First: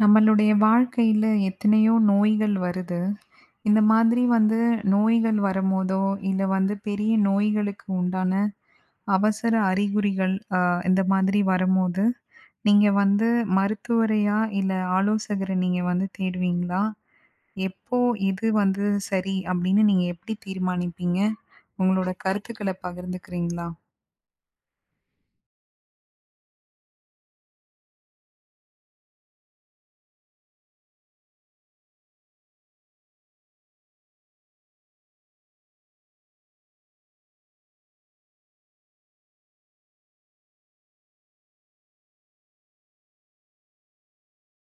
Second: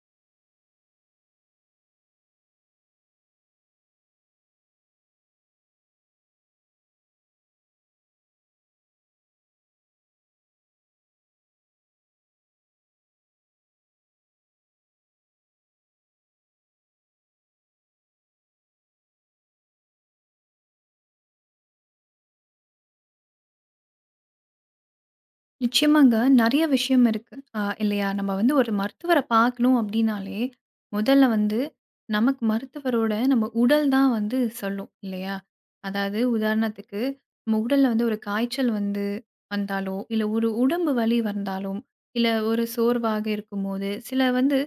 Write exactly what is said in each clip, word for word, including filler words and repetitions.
நம்மளுடைய வாழ்க்கையில எத்தனையோ நோய்கள் வருது. இந்த மாதிரி வந்து நோய்கள் வரும்போதோ, இல்ல வந்து பெரிய நோய்களுக்கு உண்டான அவசர அறிகுறிகள் அ இந்த மாதிரி வரும்போது, நீங்க வந்து மருத்துவரையா இல்ல ஆலோசகர நீங்க வந்து தேடுவீங்களா? எப்போ எது வந்து சரி அப்படின்னு நீங்க எப்படி தீர்மானிப்பீங்க? உங்களோட கருத்துக்கள பகிர்ந்துக்கிறீங்களா? நிச்சயமாங்க. நெறைய விஷயம் இருக்கு. அ இல்லையா? நம்ம வந்து ஒரு மருத்துவர பார்க்கணும் அப்டின்னாலே, முதல்ல வந்து நமக்கு மருத்துவரோட நம்ம உடல் தான் வந்து சொல்லும் இல்லையா? அதாவது உதாரணத்துக்கு நம்ம உடல்ல வந்து ஒரு காய்ச்சல் வந்து வந்தாலோ, இல்ல ஒரு உடம்பு வலி வந்தாலும், இல்ல ஒரு சோர்வாக இருக்கும்போது, சில வந்து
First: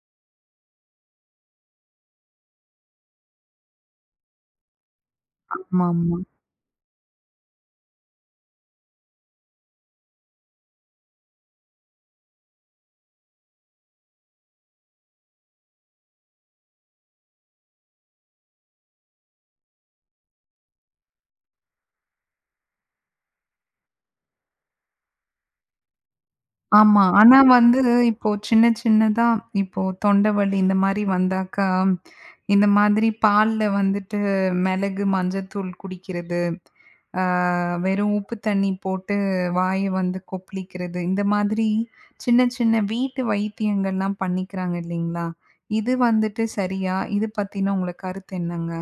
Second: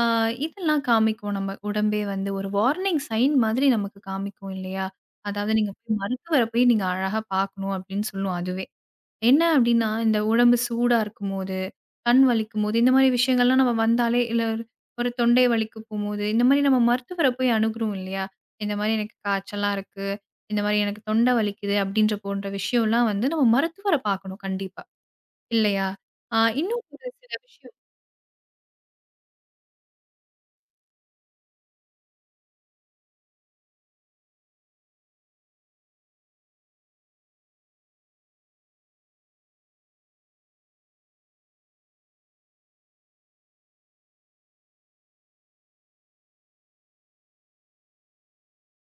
அ இதெல்லாம் காமிக்கும் நம்ம உடம்பே வந்து ஒரு வார்னிங் சைன் மாதிரி நமக்கு காமிக்கும் இல்லையா? அதாவது நீங்க போய் ஆமாமா. மருத்துவர போய் நீங்க அழகா பார்க்கணும் அப்டின்னு சொல்லும் அதுவே. என்ன அப்டின்னா, இந்த உடம்பு சூடா இருக்கும்போது, கண் வலிக்கும்போது, இந்த மாரி விஷயங்கள்லாம் நம்ம வந்தாலே இல்ல ஒரு ஒரு தொண்டை வலிக்கு போம்போது, இந்த மாரி நம்ம மருத்துவர போய் அணுகுறோம் இல்லையா? இந்த மாரி எனக்கு காய்ச்சலா இருக்கு. இந்த மாரி எனக்கு தொண்டை வலிக்குது அப்டின்ற போன்ற விஷயம்லாம் வந்து நம்ம மருத்துவர பார்க்கணும் கண்டிப்பா. இல்லையா? ஆ இன்னும் ஆமா. ஒரு சில ஆனா விஷயம். வந்து இப்போ சின்ன சின்னதா இப்போ தொண்டை வலி இந்த மாரி வந்தாக்கா, இந்த மாதிரி பால்ல வந்துட்டு மிளகு, மஞ்சத்தூள் குடிக்கிறது, ஆ வெறும் உப்பு தண்ணி போட்டு வாய வந்து கொப்பளிக்கிறது. இந்த மாதிரி சின்ன சின்ன வீட்டு வைத்தியங்கள்லாம் பண்ணிக்கிறாங்க இல்லைங்களா? இது வந்துட்டு சரியா? இது பத்தின உங்களோட கருத்து என்னங்க?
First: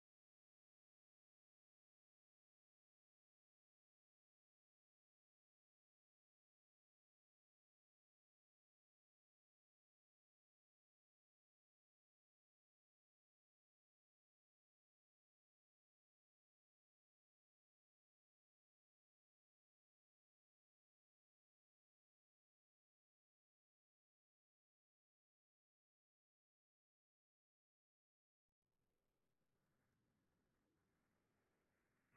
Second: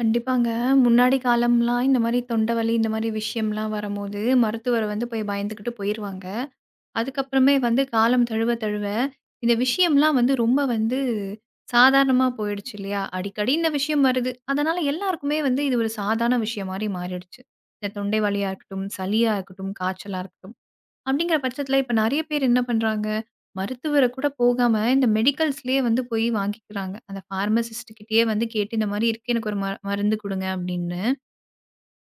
கண்டிப்பாங்க. முன்னாடி காலம்லாம் இந்த மாரி தொண்டை வலி இந்த மாரி விஷயம்லாம் வரும்போது, மருத்துவர வந்து போய் பயந்துகிட்டு போயிருவாங்க. அதுக்கப்புறமே வந்து காலம் தழுவ தழுவ, இந்த விஷயம்லாம் வந்து ரொம்ப வந்து சாதாரணமா போயிடுச்சு இல்லையா? அடிக்கடி இந்த விஷயம் வருது. அதனால எல்லாருக்குமே வந்து இது ஒரு சாதாரண விஷயம் மாரி மாறிடுச்சு. இந்த தொண்டை வலியா இருக்கட்டும், சளியா இருக்கட்டும், காய்ச்சலா இருக்கட்டும். அப்படிங்கிற பட்சத்தில இப்ப நெறைய பேர் என்ன பண்றாங்க? மருத்துவர கூட போகாம இந்த மெடிக்கல்ஸ்லயே வந்து போய் வாங்கிக்கிறாங்க. அந்த பார்மசிஸ்ட் கிட்டயே வந்து கேட்டு இந்த மாரி இருக்கு எனக்கு ஒரு ம மருந்து குடுங்க அப்படின்னு.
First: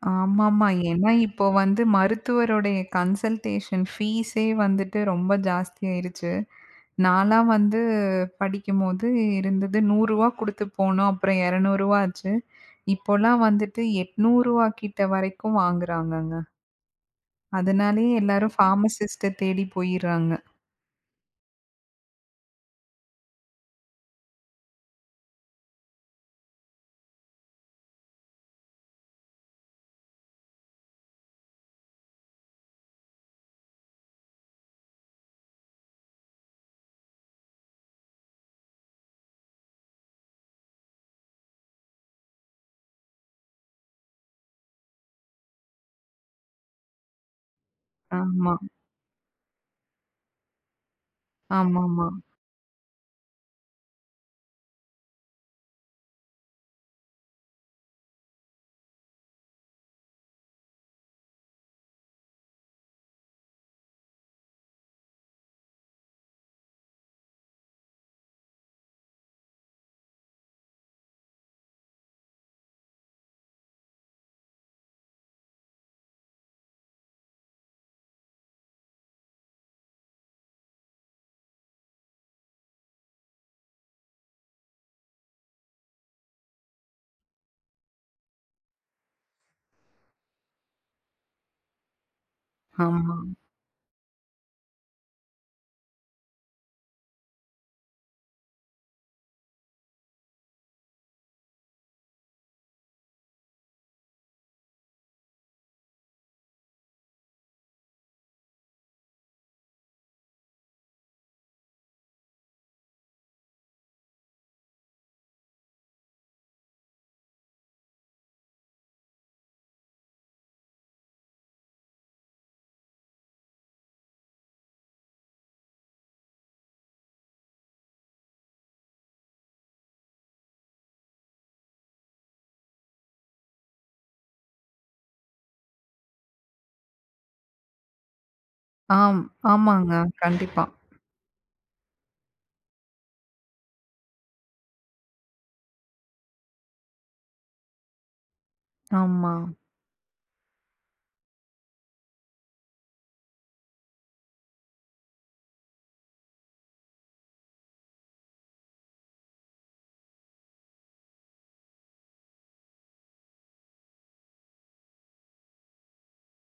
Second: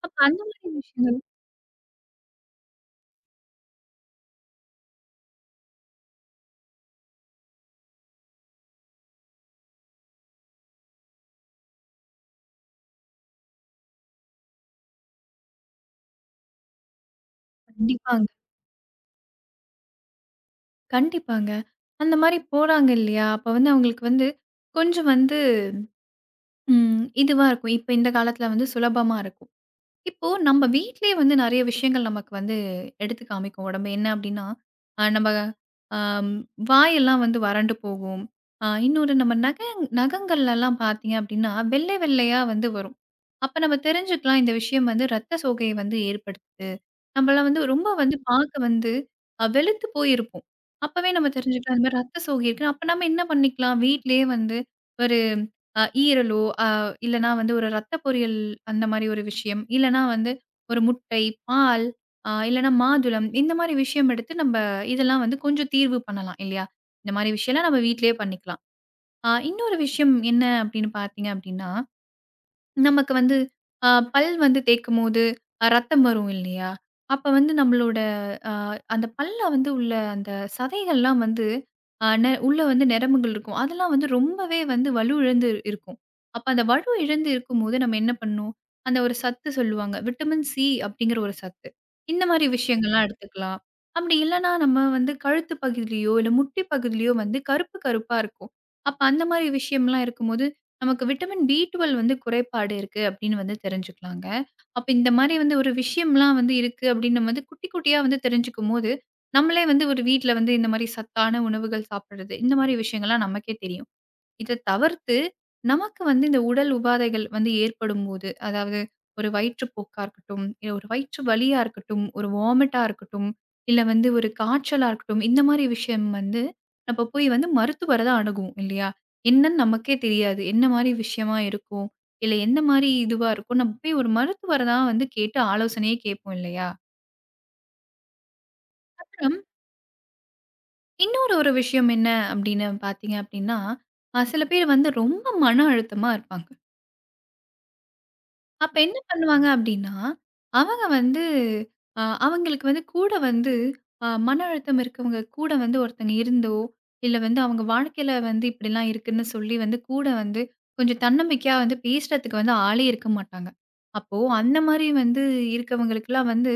அப்ப அந்த ஆமாமா. மாரி ஏன்னா விஷயங்கள். இப்போ வந்து மருத்துவருடைய கன்சல்டேஷன் ஃபீஸே வந்துட்டு ரொம்ப ஜாஸ்தியாயிருச்சு. நான்லாம் வந்து படிக்கும்போது இருந்தது ரூ. நூறு குடுத்து போனோம். அப்புறம் ரூ. இருநூறு ஆச்சு. இப்போலாம் வந்துட்டு ரூ. எண்ணூறு கிட்ட வரைக்கும் வாங்குறாங்கங்க. அதனாலேயே கண்டிப்பாங்க. எல்லாரும் ஃபார்மசிஸ்ட்ட தேடி போயிர்றாங்க. கண்டிப்பாங்க. அந்த மாரி போறாங்க இல்லையா? அப்ப வந்து அவங்களுக்கு வந்து கொஞ்சம் வந்து ம் இதுவா இருக்கும். இப்ப இந்த காலத்துல வந்து சுலபமா இருக்கும். இப்போ நம்ம வீட்டிலேயே வந்து நிறைய விஷயங்கள் நமக்கு வந்து எடுத்து காமிக்கும் உடம்பு. என்ன அப்படின்னா, அ நம்ம அம் வாயெல்லாம் வந்து வறண்டு போகும். அ இன்னொரு நம்ம நக நகங்கள்லலாம் பார்த்தீங்க அப்படின்னா, வெள்ளை வெள்ளையா வந்து வரும். அப்ப நம்ம தெரிஞ்சுக்கலாம் இந்த விஷயம் வந்து ரத்த சோகையை வந்து ஏற்படுத்துது. நம்மலாம் வந்து ரொம்ப வந்து ஆமா. பார்க்க வந்து அ வெளுத்து போயிருப்போம். அப்பவே நம்ம தெரிஞ்சுக்கலாம் இந்த மாதிரி ஆமாமா. ரத்த சோகை இருக்குன்னு. அப்ப நம்ம என்ன பண்ணிக்கலாம்? வீட்டிலேயே வந்து ஒரு அ ஈரலோ இல்லன்னா வந்து ஒரு ரத்த பொரியல், அந்த மாரி ஒரு விஷயம். இல்லன்னா வந்து ஒரு முட்டை, பால், அ இல்லன்னா மாதுளம், இந்த மாரி விஷயம் எடுத்து நம்ப இதெல்லாம் வந்து கொஞ்சம் தீர்வு பண்ணலாம் இல்லையா? இந்த மாரி விஷயம்லாம் நம்ம வீட்லயே பண்ணிக்கலாம். அ இன்னொரு விஷயம் என்ன அப்படின்னு பார்த்தீங்க அப்படின்னா, நமக்கு வந்து அ பல் வந்து தேய்க்கும்போது, அ ரத்தம் வரும் இல்லையா? அப்ப வந்து நம்மளோட அ அந்த பல்ல வந்து உள்ள அந்த சதைகள்லாம் வந்து அ நெ உள்ள வந்து நரம்புகள் இருக்கும். அதெல்லாம் வந்து ரொம்பவே வந்து வலு இழந்து இருக்கும். அப்ப அந்த வலு இழந்து இருக்கும்போது நம்ம என்ன பண்ணணும்? அந்த ஒரு சத்து சொல்லுவாங்க. விட்டமின் சி அப்படிங்கிற ஒரு சத்து. இந்த மாரி விஷயங்கள்லாம் ஆமா. எடுத்துக்கலாம். அப்படி இல்லன்னா நம்ம வந்து கழுத்து பகுதியிலயோ, இல்ல முட்டி பகுதியிலயோ வந்து கருப்பு கருப்பா இருக்கும். அப்ப அந்த மாரி விஷயம்லாம் இருக்கும்போது நமக்கு விட்டமின் பி ட்வெல்வ் வந்து குறைபாடு இருக்கு அப்படின்னு வந்து தெரிஞ்சுக்கலாங்க. அப்ப இந்த மாரி வந்து ஒரு விஷயம்லாம் வந்து இருக்கு அப்படின்னு நம்ம வந்து குட்டி குட்டியா வந்து தெரிஞ்சுக்கும்போது, நம்மளே வந்து ஒரு வீட்ல வந்து இந்த மாரி சத்தான உணவுகள் சாப்பிடுறது, இந்த மாரி விஷயங்கள்லாம் நமக்கே தெரியும். இத தவிர்த்து, நமக்கு வந்து இந்த உடல் உபாதைகள் வந்து ஏற்படும்போது, அதாவது ஒரு வயிற்றுப்போக்கா இருக்கட்டும், இல்ல ஒரு வயிற்று வலியா இருக்கட்டும், ஒரு வாமிட்டா இருக்கட்டும், இல்ல வந்து ஒரு காய்ச்சலா இருக்கட்டும், இந்த மாரி விஷயம் வந்து நம்ம போய் வந்து மருத்துவர தான் அணுகுவோம் இல்லையா? என்னன்னு நமக்கே தெரியாது. என்ன மாரி விஷயமா இருக்கும்? இல்ல எந்த மாரி இதுவா இருக்கும்? நம்ம போய் ஒரு மருத்துவர தான் வந்து கேட்டு ஆலோசனையே கேட்போம் இல்லையா? ஆம். அப்புறம் ஆமாங்க. கண்டிப்பா. இன்னொரு ஒரு விஷயம் என்ன அப்படின்னு பார்த்தீங்க அப்படின்னா, அ சில பேர் வந்து ரொம்ப மன அழுத்தமா இருப்பாங்க. அப்ப என்ன ஆமா. பண்ணுவாங்க அப்டின்னா, அவங்க வந்து அ அவங்களுக்கு வந்து கூட வந்து அ மன அழுத்தம் இருக்கவங்க கூட வந்து ஒருத்தங்க இருந்தோ, இல்ல வந்து அவங்க வாழ்க்கையில வந்து இப்படிலாம் இருக்குன்னு சொல்லி வந்து கூட வந்து கொஞ்சம் தன்னம்பிக்கையா வந்து பேசுறதுக்கு வந்து ஆளே இருக்க மாட்டாங்க. அப்போ அந்த மாரி வந்து இருக்கவங்களுக்கெல்லாம் வந்து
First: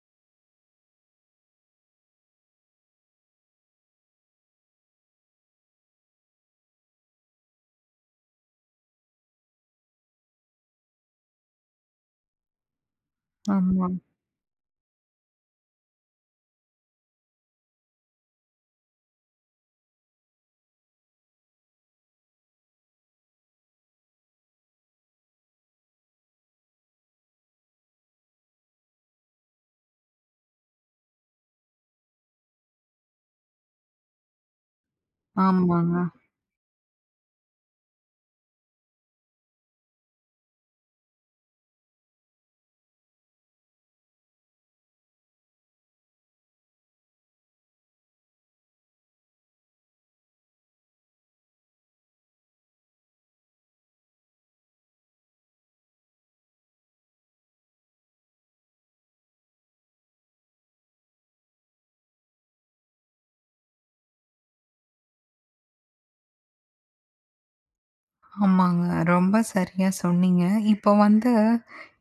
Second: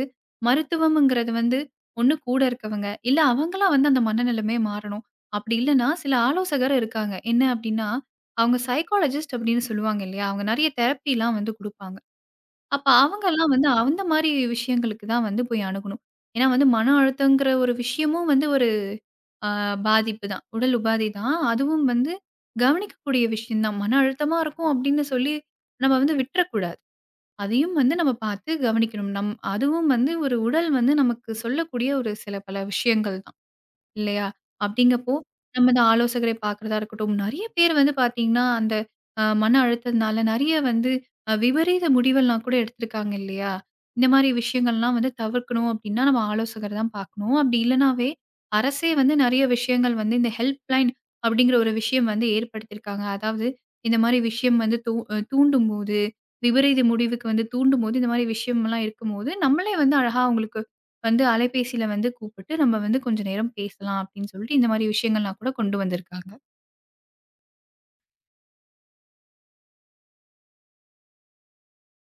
மருத்துவம்ங்கிறது வந்து ஒண்ணு கூட இருக்கவங்க, இல்ல அவங்களா வந்து அந்த மனநிலைமை மாறணும். அப்படி இல்லன்னா சில ஆலோசகர் இருக்காங்க. என்ன அப்டின்னா, அவங்க சைக்காலஜிஸ்ட் அப்படின்னு சொல்லுவாங்க இல்லையா? அவங்க நெறைய தெரப்பிலாம் வந்து குடுப்பாங்க. அப்ப அவங்கலாம் வந்து ஆமா. அந்த மாரி விஷயங்களுக்கு தான் வந்து போய் அணுகணும். ஏன்னா வந்து மன அழுத்தங்கிற ஒரு விஷயமும் வந்து ஒரு அ பாதிப்பு தான். உடல் உபாதை தான். அதுவும் வந்து கவனிக்கக்கூடிய விஷயம் தான். மன அழுத்தமா இருக்கும் அப்படின்னு சொல்லி நம்ம வந்து விட்டுறக்கூடாது. அதையும் வந்து நம்ம பார்த்து கவனிக்கணும். நம் அதுவும் வந்து ஒரு உடல் வந்து நமக்கு சொல்லக்கூடிய ஒரு சில பல விஷயங்கள் தான். இல்லையா? அப்படிங்கப்போ, நம்ம தான் ஆமாங்க. ஆலோசகரை பார்க்கிறதா இருக்கட்டும், நெறைய பேர் வந்து பார்த்தீங்கன்னா, அந்த அ மன அழுத்தத்தினால நெறைய வந்து அ விபரீத முடிவெல்லாம் கூட எடுத்திருக்காங்க இல்லையா? இந்த மாரி விஷயங்கள்லாம் வந்து தவிர்க்கணும் அப்படின்னா, நம்ம ஆலோசகர தான் பார்க்கணும். அப்படி இல்லனாவே, அரசே வந்து நெறைய விஷயங்கள் வந்து இந்த ஹெல்ப் லைன் அப்படிங்கிற ஒரு விஷயம் வந்து ஏற்படுத்தியிருக்காங்க. அதாவது இந்த மாரி விஷயம் வந்து தூ அ தூண்டும்போது, விபரீத முடிவுக்கு வந்து தூண்டும்போது, இந்த மாரி விஷயம்லாம் இருக்கும்போது, நம்மளே வந்து அழகா அவங்களுக்கு வந்து அலைபேசியில வந்து கூப்பிட்டு, நம்ம வந்து கொஞ்ச நேரம் பேசலாம் அப்படின்னு சொல்லிட்டு, இந்த மாரி விஷயங்கள்லாம் கூட கொண்டு வந்திருக்காங்க. ஆமாங்க. ரொம்ப சரியா சொன்னீங்க. இப்போ வந்து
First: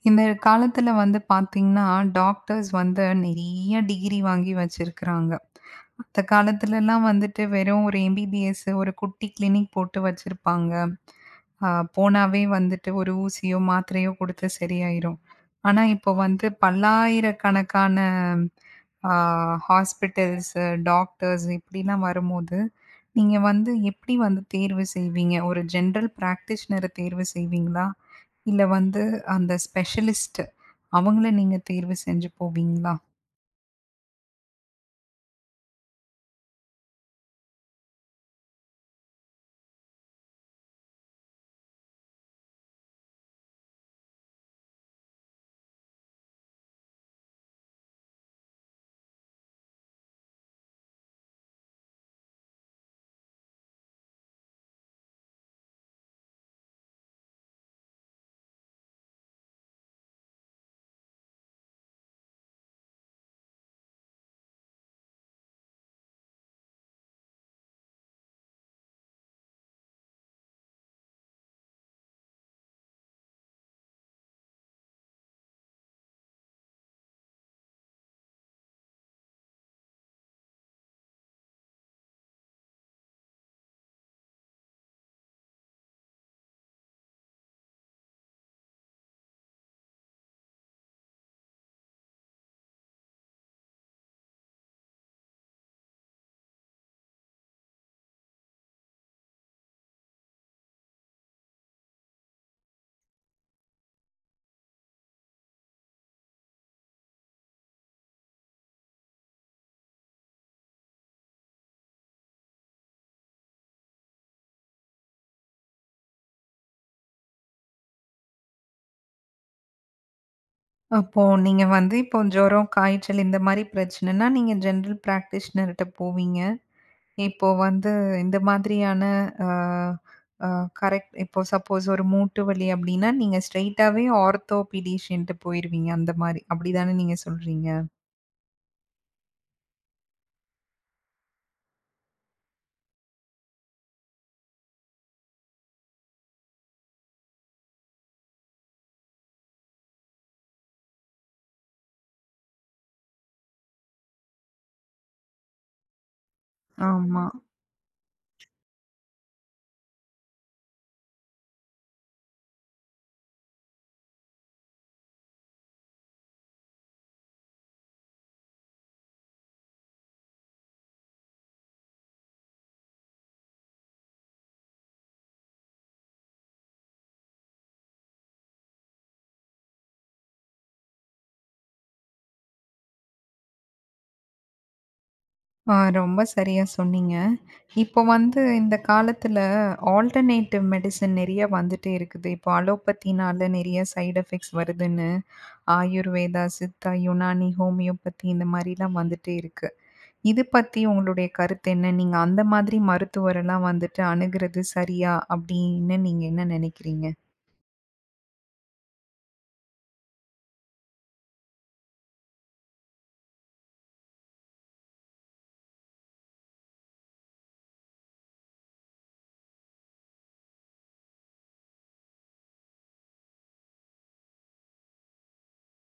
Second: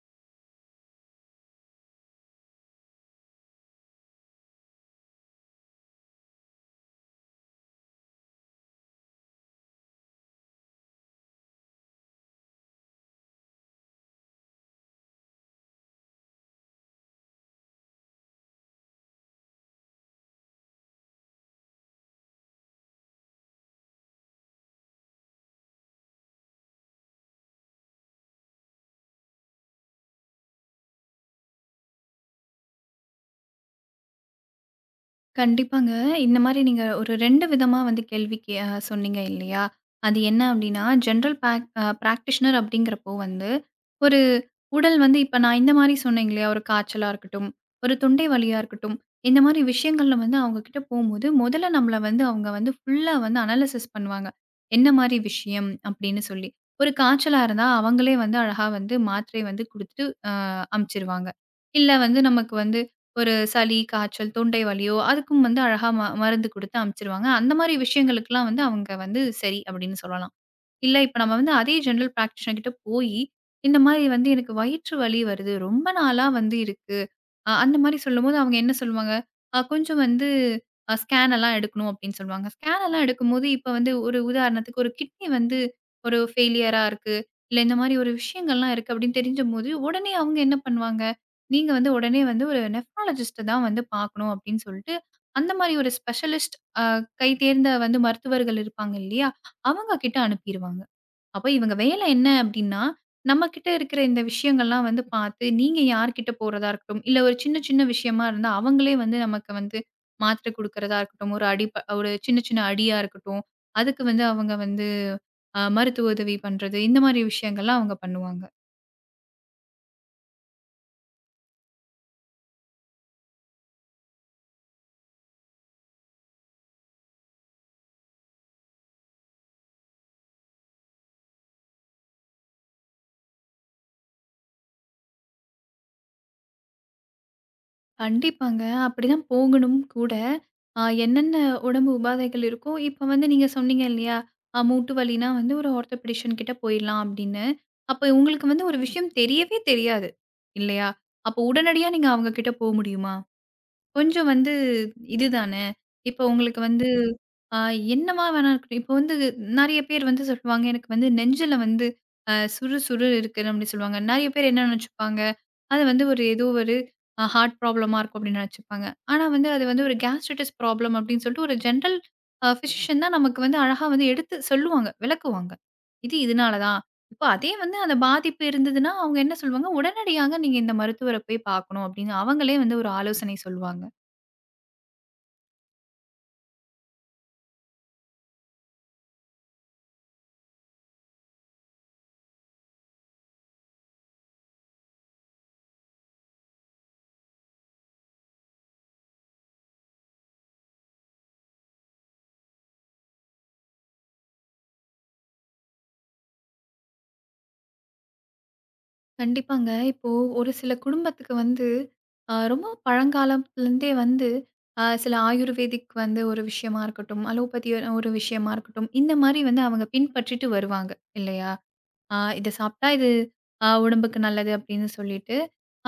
இந்த காலத்துல வந்து பார்த்தீங்கன்னா, டாக்டர்ஸ் வந்து நெறைய டிகிரி வாங்கி வச்சிருக்கிறாங்க. அந்த காலத்துலலாம் வந்துட்டு வெறும் ஒரு எம்பிபிஎஸ் ஒரு குட்டி கிளினிக் போட்டு வச்சிருப்பாங்க. அ போனாவே வந்துட்டு ஒரு ஊசியோ, மாத்திரையோ குடுத்து சரியாயிரும். ஆனா, இப்போ வந்து பல்லாயிரக்கணக்கான ஆ ஹாஸ்பிட்டல்ஸு, டாக்டர்ஸ் இப்படிலாம் வரும்போது, நீங்க வந்து எப்படி வந்து தேர்வு செய்வீங்க? ஒரு ஜெனரல் பிராக்டிஷனர தேர்வு செய்வீங்களா? இல்ல வந்து அந்த ஸ்பெஷலிஸ்ட் அவங்கள நீங்க தேர்வு செஞ்சு போவீங்களா? கண்டிப்பாங்க. இந்த மாரி நீங்க ஒரு ரெண்டு விதமா வந்து கேள்வி கே அ சொன்னீங்க இல்லையா? அது என்ன அப்டின்னா, ஜெனரல் பேக் அ பிராக்டிஷனர் அப்டிங்கிறப்போ வந்து, ஒரு உடல் வந்து இப்ப நான் இந்த மாரி சொன்னேங்க இல்லையா? ஒரு காய்ச்சலா இருக்கட்டும், ஒரு தொண்டை வலியா இருக்கட்டும், இந்த மாரி விஷயங்கள்ல வந்து அவங்க கிட்ட போம்போது, முதல்ல நம்மள வந்து அவங்க வந்து ஃபுல்லா வந்து அனலைசிஸ் பண்ணுவாங்க. என்ன மாரி விஷயம் அப்டின்னு சொல்லி. ஒரு காய்ச்சலா இருந்தா, அவங்களே வந்து அழகா வந்து மாத்திரை வந்து குடுத்துட்டு அ அனுப்பிச்சிருவாங்க. இல்ல வந்து நமக்கு வந்து ஒரு சளி, காய்ச்சல், தொண்டை வலியோ, அதுக்கும் வந்து அழகா ம மருந்து குடுத்து அனுப்பிச்சுருவாங்க. அந்த மாரி விஷயங்களுக்கெல்லாம் வந்து அவங்க வந்து சரி அப்படின்னு சொல்லலாம். இல்ல இப்ப நம்ம வந்து அதே ஜெனரல் பிராக்டிஷனர் கிட்ட போயி, இந்த மாரி வந்து எனக்கு வயிற்று வலி வருது. ரொம்ப நாளா வந்து இருக்கு. அ அந்த மாரி சொல்லும்போது அவங்க என்ன சொல்லுவாங்க, அ கொஞ்சம் வந்து அ ஸ்கேன் எல்லாம் எடுக்கணும் அப்படின்னு சொல்லுவாங்க. ஸ்கேன் எல்லாம் எடுக்கும்போது இப்ப வந்து ஒரு உதாரணத்துக்கு ஒரு கிட்னி வந்து ஒரு ஃபெயிலியரா இருக்கு. இல்ல இந்த மாரி ஒரு விஷயங்கள்லாம் இருக்கு அப்படின்னு தெரிஞ்சம்போது, உடனே அவங்க என்ன பண்ணுவாங்க, நீங்க வந்து உடனே வந்து ஒரு நெஃப்ராலஜிஸ்ட்ட தான் வந்து பார்க்கணும் அப்படின்னு சொல்லிட்டு, அந்த மாரி ஒரு ஸ்பெஷலிஸ்ட் அ கை தேர்ந்த வந்து மருத்துவர்கள் இருப்பாங்க இல்லையா? அவங்க கிட்ட அனுப்பிருவாங்க. அப்ப இவங்க வேலை என்ன அப்டின்னா, நம்மகிட்ட இருக்கிற இந்த விஷயங்கள்லாம் வந்து பார்த்து, நீங்க யார்கிட்ட போறதா இருக்கட்டும், இல்ல ஒரு சின்ன சின்ன விஷயமா இருந்தா, அவங்களே வந்து நமக்கு வந்து மாத்திரை குடுக்கிறதா இருக்கட்டும், ஒரு அடி ப ஒரு சின்ன சின்ன அடியா இருக்கட்டும், அதுக்கு வந்து அவங்க வந்து அ மருத்துவ உதவி பண்றது, இந்த மாரி விஷயங்கள்லாம் அவங்க பண்ணுவாங்க. அப்போ நீங்க வந்து இப்போ ஜுரம், காய்ச்சல் இந்த மாரி பிரச்சனைன்னா, நீங்க ஜெனரல் பிராக்டிஷனர்ட்ட போவீங்க. இப்போ வந்து இந்த மாதிரியான அ அ கரெக்ட் இப்போ சப்போஸ் ஒரு மூட்டு வலி அப்டின்னா, நீங்க ஸ்ட்ரெய்ட்டாவே ஆர்த்தோபீடிஷியன்ட்ட போயிருவீங்க அந்த மாரி. அப்டிதானே நீங்க சொல்றீங்க? கண்டிப்பாங்க. அப்படிதான் போகணும் கூட. அ என்னென்ன உடம்பு உபாதைகள் இருக்கோ, இப்ப வந்து நீங்க சொன்னீங்க இல்லையா? அ மூட்டு வலினா வந்து ஒரு ஆர்த்தோபெடிஷியன் கிட்ட போயிடலாம் அப்படின்னு. அப்ப உங்களுக்கு வந்து ஒரு விஷயம் தெரியவே தெரியாது. இல்லையா? அப்போ உடனடியா நீங்க அவங்க கிட்ட போ முடியுமா? கொஞ்சம் வந்து இதுதானே. இப்போ உங்களுக்கு வந்து ஆமா. அ என்னவா வேணா இருக்கட்டும். இப்போ வந்து நெறைய பேர் வந்து சொல்லுவாங்க, எனக்கு வந்து நெஞ்சில வந்து அ சுறு சுறு இருக்குன்னு அப்டி சொல்லுவாங்க. நெறைய பேர் என்ன நெனச்சுப்பாங்க, அது வந்து ஒரு ஏதோ ஒரு அ ஹார்ட் ப்ராப்ளமா இருக்கும் அப்டின்னு நெனச்சுப்பாங்க. ஆனா வந்து அது வந்து ஒரு கேஸ்ட்ரைட்டிஸ் ப்ராப்ளம் அப்டின்னு சொல்லிட்டு ஒரு ஜென்ரல் அ பிசிஷியன் தான் நமக்கு வந்து அழகா வந்து எடுத்து சொல்லுவாங்க, விளக்குவாங்க. இது இதனால தான். இப்போ அதே வந்து அந்த பாதிப்பு இருந்ததுன்னா, அவங்க என்ன சொல்லுவாங்க, உடனடியாக நீங்க இந்த மருத்துவர போய் பார்க்கணும் அப்டின்னு அவங்களே வந்து ஒரு ஆலோசனை சொல்லுவாங்க. ஆ ரொம்ப சரியா சொன்னீங்க. இப்போ வந்து இந்த காலத்துல ஆல்டர்னேட்டிவ் மெடிசின் நெறைய வந்துட்டே இருக்குது. இப்போ அலோபதினால நெறைய சைட் எஃபெக்ட்ஸ் வருதுன்னு, ஆயுர்வேதா, சித்தா, யுனானி, ஹோமியோபதி இந்த மாரிலாம் வந்துட்டே இருக்கு. இது பத்தி உங்களுடைய கருத்து என்ன? நீங்க அந்த மாதிரி மருத்துவரெல்லாம் வந்துட்டு அணுகுறது சரியா? அப்படின்னு நீங்க என்ன நெனைக்கிறீங்க? கண்டிப்பாங்க. இப்போ ஒரு சில குடும்பத்துக்கு வந்து அ ரொம்ப பழங்காலத்துலேருந்தே வந்து அ சில ஆயுர்வேதிக் வந்து ஒரு விஷயமா இருக்கட்டும், அலோபதி ஒரு ஒரு விஷயமா இருக்கட்டும், இந்த மாரி வந்து அவங்க பின்பற்றிட்டு வருவாங்க இல்லையா? அ இத சாப்பிட்டா இது அ உடம்புக்கு நல்லது அப்படின்னு சொல்லிட்டு,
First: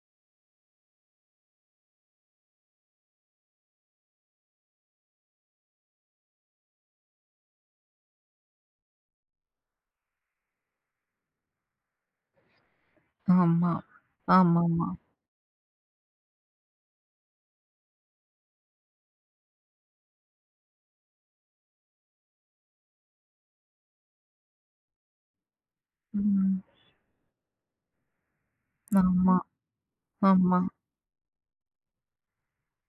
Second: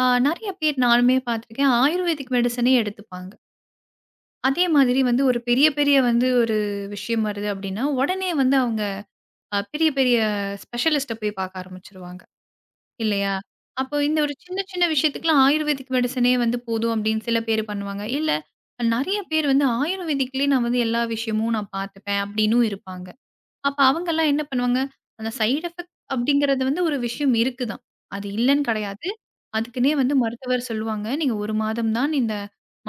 அ நெறைய பேர் நானுமே பார்த்துருக்கேன். ஆயுர்வேதிக் மெடிசனே எடுத்துப்பாங்க. அதே மாதிரி வந்து ஒரு பெரிய பெரிய வந்து ஒரு விஷயம் வருது அப்படின்னா, உடனே வந்து அவங்க அ பெரிய பெரிய ஸ்பெஷலிஸ்ட்ட போய் பார்க்க ஆரம்பிச்சுருவாங்க. இல்லையா? ஆமா. அப்போ இந்த ஒரு சின்ன சின்ன ஆமாமா. விஷயத்துக்குலாம் ஆயுர்வேதிக் மெடிசனே வந்து போதும் அப்படின்னு சில பேர் பண்ணுவாங்க. இல்ல நெறைய பேர் வந்து ஆயுர்வேதிக்லயே நான் வந்து எல்லா விஷயமும் நான் பார்த்துப்பேன் அப்படின்னும் இருப்பாங்க. அப்ப அவங்கலாம் என்ன பண்ணுவாங்க, அந்த சைட் எஃபெக்ட் ம். அப்படிங்கிறது வந்து ஒரு விஷயம் இருக்கு தான். அது இல்லன்னு கிடையாது. ஆமா, அதுக்குன்னே வந்து ஆமா, மருத்துவர் சொல்லுவாங்க. நீங்க ஒரு மாதம் தான் இந்த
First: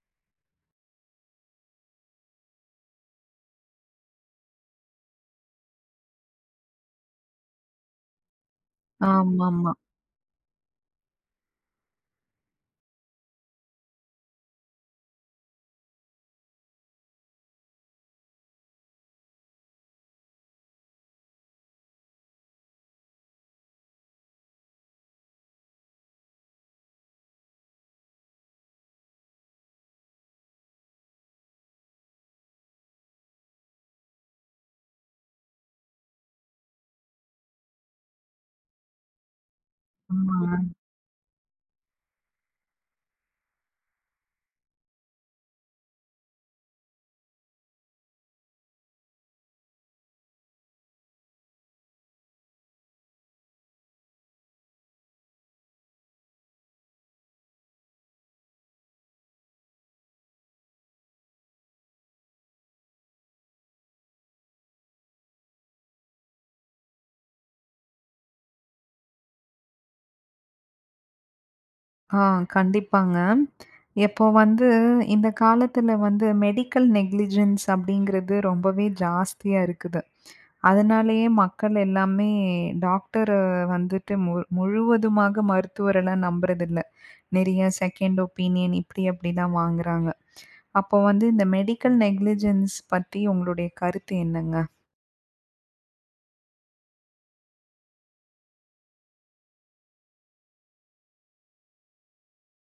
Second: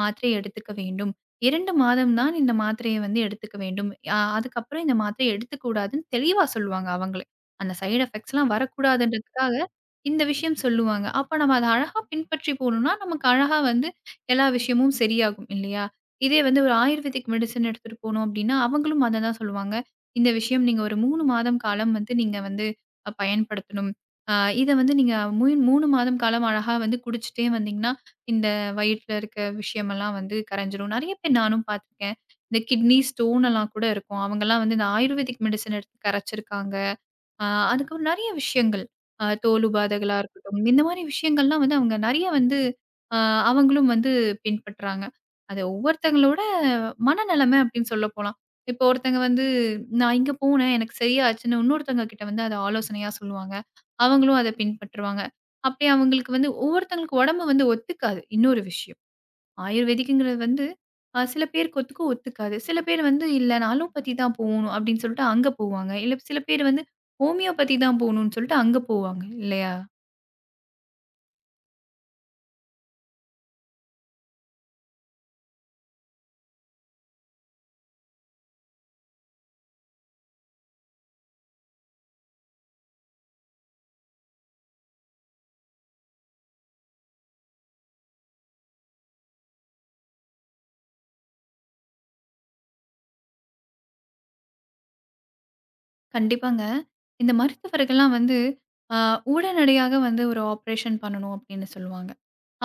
மாத்திரையை எடுத்துக்க வேண்டும். ரெண்டு மாதம் தான் இந்த மாத்திரையை வந்து எடுத்துக்க வேண்டும். அ அதுக்கப்புறம் இந்த மாத்திரையை எடுத்துக்கூடாதுன்னு தெளிவா சொல்லுவாங்க அவங்களே. அந்த சைட் எஃபெக்ட்ஸ்லாம் வரக்கூடாதுன்றதுக்காக ஆமாமா. இந்த விஷயம் சொல்லுவாங்க. அப்ப நம்ம அத அழகா பின்பற்றி போனோம்னா, நமக்கு அழகா வந்து எல்லா விஷயமும் சரியாகும் இல்லையா? இதே வந்து ஒரு ஆயுர்வேதிக் மெடிசின் எடுத்துட்டு போனோம் அப்படின்னா, அவங்களும் அத தான் சொல்லுவாங்க. இந்த விஷயம் நீங்க ஒரு மூணு மாதம் காலம் வந்து நீங்க வந்து அ பயன்படுத்தணும். அ இத வந்து நீங்க மூ மூணு மாதம் காலம் அழகா வந்து குடிச்சிட்டே வந்தீங்கன்னா, இந்த வயித்துல இருக்க விஷயமெல்லாம் வந்து கரைஞ்சிரும். நெறைய பேர் நானும் பார்த்துருக்கேன். இந்த கிட்னி ஸ்டோன் எல்லாம் கூட இருக்கும். அவங்கலாம் வந்து இந்த ஆயுர்வேதிக் மெடிசன் எடுத்து கரைச்சிருக்காங்க. ஆ அதுக்கப்புறம் நெறைய விஷயங்கள். அ தோல் உபாதைகளா ஆமா. ஆமா இருக்கட்டும், இந்த மாரி விஷயங்கள்லாம் வந்து அவங்க நெறைய வந்து அ அவங்களும் வந்து பின்பற்றாங்க. அது ஒவ்வொருத்தங்களோட மனநெலைமை அப்படின்னு சொல்ல போலாம். இப்போ ஒருத்தங்க வந்து நான் இங்க போனேன், எனக்கு சரியாச்சுன்னு இன்னொருத்தவங்க கிட்ட வந்து அத ஆலோசனையா சொல்லுவாங்க. அவங்களும் அத பின்பற்றுவாங்க. அப்படி அவங்களுக்கு வந்து ஒவ்வொருத்தங்களுக்கு உடம்பு வந்து ஒத்துக்காது. இன்னொரு விஷயம். ஆயுர்வேதிக்குங்கிறது வந்து அ சில பேருக்கு ஒத்துக்கு ஒத்துக்காது. சில பேர் வந்து இல்ல நான் அலோபதி தான் போணும் அப்படின்னு சொல்லிட்டு அங்க போவாங்க. இல்ல சில பேர் வந்து ஹோமியோபதி தான் போணும்னு சொல்லிட்டு அங்க போவாங்க இல்லையா? ஆ கண்டிப்பாங்க. இப்போ வந்து இந்த காலத்துல வந்து மெடிக்கல் நெக்லிஜென்ஸ் அப்படிங்கிறது ரொம்பவே ஜாஸ்தியா இருக்குது. அதனாலேயே மக்கள் எல்லாமே டாக்டர வந்துட்டு மு முழுவதுமாக மருத்துவரெல்லாம் நம்புறதில்ல. நிறைய செகண்ட் ஒப்பீனியன் இப்படி அப்படிலாம் வாங்குறாங்க. அப்போ வந்து இந்த மெடிக்கல் நெக்லிஜென்ஸ் பத்தி உங்களுடைய கருத்து என்னங்க? கண்டிப்பாங்க. இந்த மருத்துவர்கள்லாம் வந்து அ உடனடியாக வந்து ஒரு ஆப்ரேஷன் பண்ணணும் அப்படின்னு சொல்லுவாங்க.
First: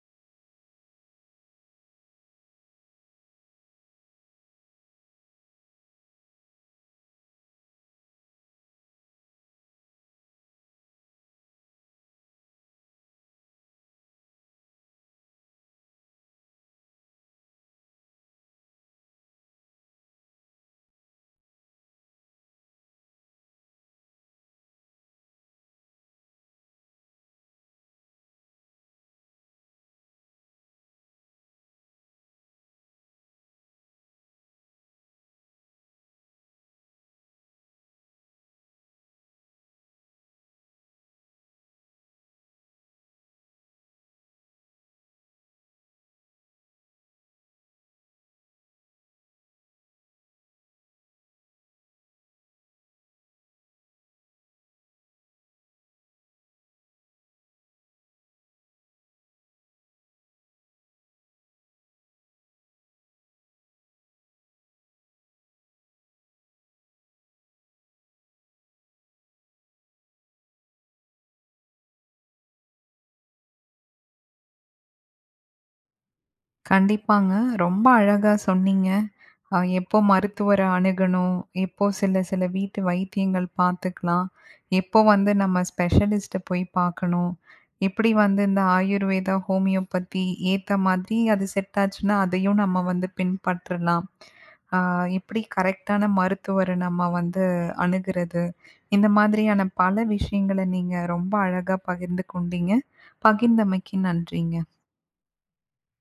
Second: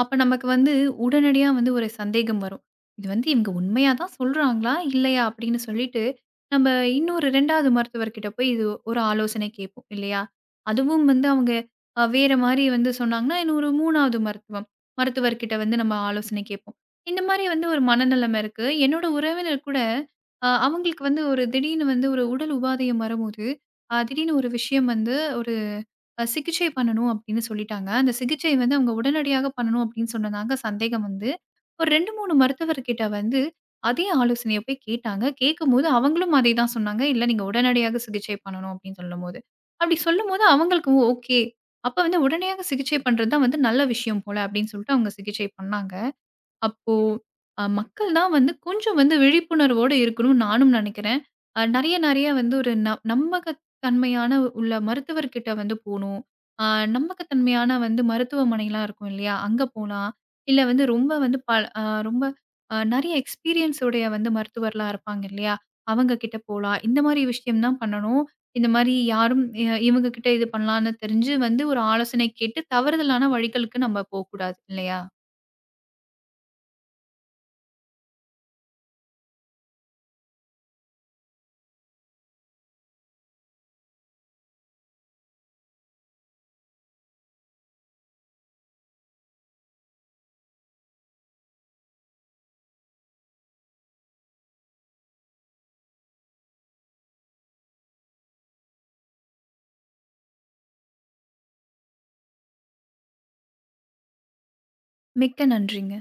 அப்ப நமக்கு வந்து உடனடியா வந்து ஒரு சந்தேகம் வரும். இது வந்து இவங்க உண்மையா தான் சொல்றாங்களா? இல்லையா? அப்படின்னு சொல்லிட்டு, நம்ம இன்னொரு ரெண்டாவது மருத்துவர்கிட்ட போய் இது ஒரு ஆலோசனை கேட்போம் இல்லையா? அதுவும் வந்து அவங்க அ வேற மாரி வந்து சொன்னாங்கன்னா, இன்னொரு மூணாவது மருத்துவம் மருத்துவர்கிட்ட வந்து நம்ம ஆலோசனை கேட்போம். இந்த மாரி வந்து ஒரு மனநெலைமை இருக்கு. என்னோட உறவினர் கூட அ அவங்களுக்கு வந்து ஒரு திடீர்னு வந்து ஒரு உடல் உபாதையம் வரும்போது, அ திடீர்னு ஒரு விஷயம் வந்து ஒரு அ சிகிச்சை பண்ணணும் அப்படின்னு சொல்லிட்டாங்க. அந்த சிகிச்சை வந்து அவங்க உடனடியாக பண்ணணும் அப்படின்னு சொன்னதாங்க சந்தேகம் வந்து, ஒரு ரெண்டு, மூணு மருத்துவர்கிட்ட வந்து அதே ஆலோசனைய போய் கேட்டாங்க. கேட்கும்போது அவங்களும் அதே தான் சொன்னாங்க. "இல்ல நீங்க உடனடியாக சிகிச்சை பண்ணணும்" அப்படின்னு சொல்லும்போது. அப்படி சொல்லும்போது அவங்களுக்கு ஓ ஓகே. அப்ப வந்து உடனடியாக சிகிச்சை பண்றது தான் வந்து நல்ல விஷயம் போல அப்படின்னு சொல்லிட்டு அவங்க சிகிச்சை பண்ணாங்க. அப்போ அ மக்கள் தான் வந்து கொஞ்சம் வந்து விழிப்புணர்வோட இருக்கணும்னு நானும் நினைக்கிறேன். அ நெறைய நெறைய வந்து ஒரு ந நம்பகத்தன்மையான உள்ள மருத்துவர்கிட்ட வந்து போணும். அ நம்பகத்தன்மையான வந்து மருத்துவமனைலாம் இருக்கும் இல்லையா? அங்க போலாம். இல்ல வந்து ரொம்ப வந்து ப அ ரொம்ப அ நெறைய எக்ஸ்பீரியன்ஸ் உடைய வந்து மருத்துவர்லாம் இருப்பாங்க இல்லையா? அவங்க கிட்ட போலாம். இந்த மாரி விஷயம் தான் பண்ணணும். இந்த மாரி யாரும் இ இவங்க கிட்ட இது பண்ணலான்னு தெரிஞ்சு வந்து ஒரு ஆலோசனை கேட்டு தவறுதலான வழிகளுக்கு நம்ம போக்கூடாது இல்லையா? கண்டிப்பாங்க. ரொம்ப அழகா சொன்னீங்க. அ எப்போ மருத்துவர அணுகணும்? எப்போ சில சில வீட்டு வைத்தியங்கள் பார்த்துக்கலாம். எப்போ வந்து நம்ம ஸ்பெஷலிஸ்ட்ட போய் பார்க்கணும்? எப்படி வந்து இந்த ஆயுர்வேதா, ஹோமியோபதி ஏத்த மாதிரி அது செட் ஆச்சுன்னா, அதையும் நம்ம வந்து பின்பற்றலாம். ஆ எப்படி கரெக்ட்டான மருத்துவர நம்ம வந்து அணுகுறது? இந்த மாதிரியான பல விஷயங்கள நீங்க ரொம்ப அழகா பகிர்ந்து கொண்டீங்க. பகிர்ந்தமைக்கு நன்றிங்க. மிக்க நன்றிங்க.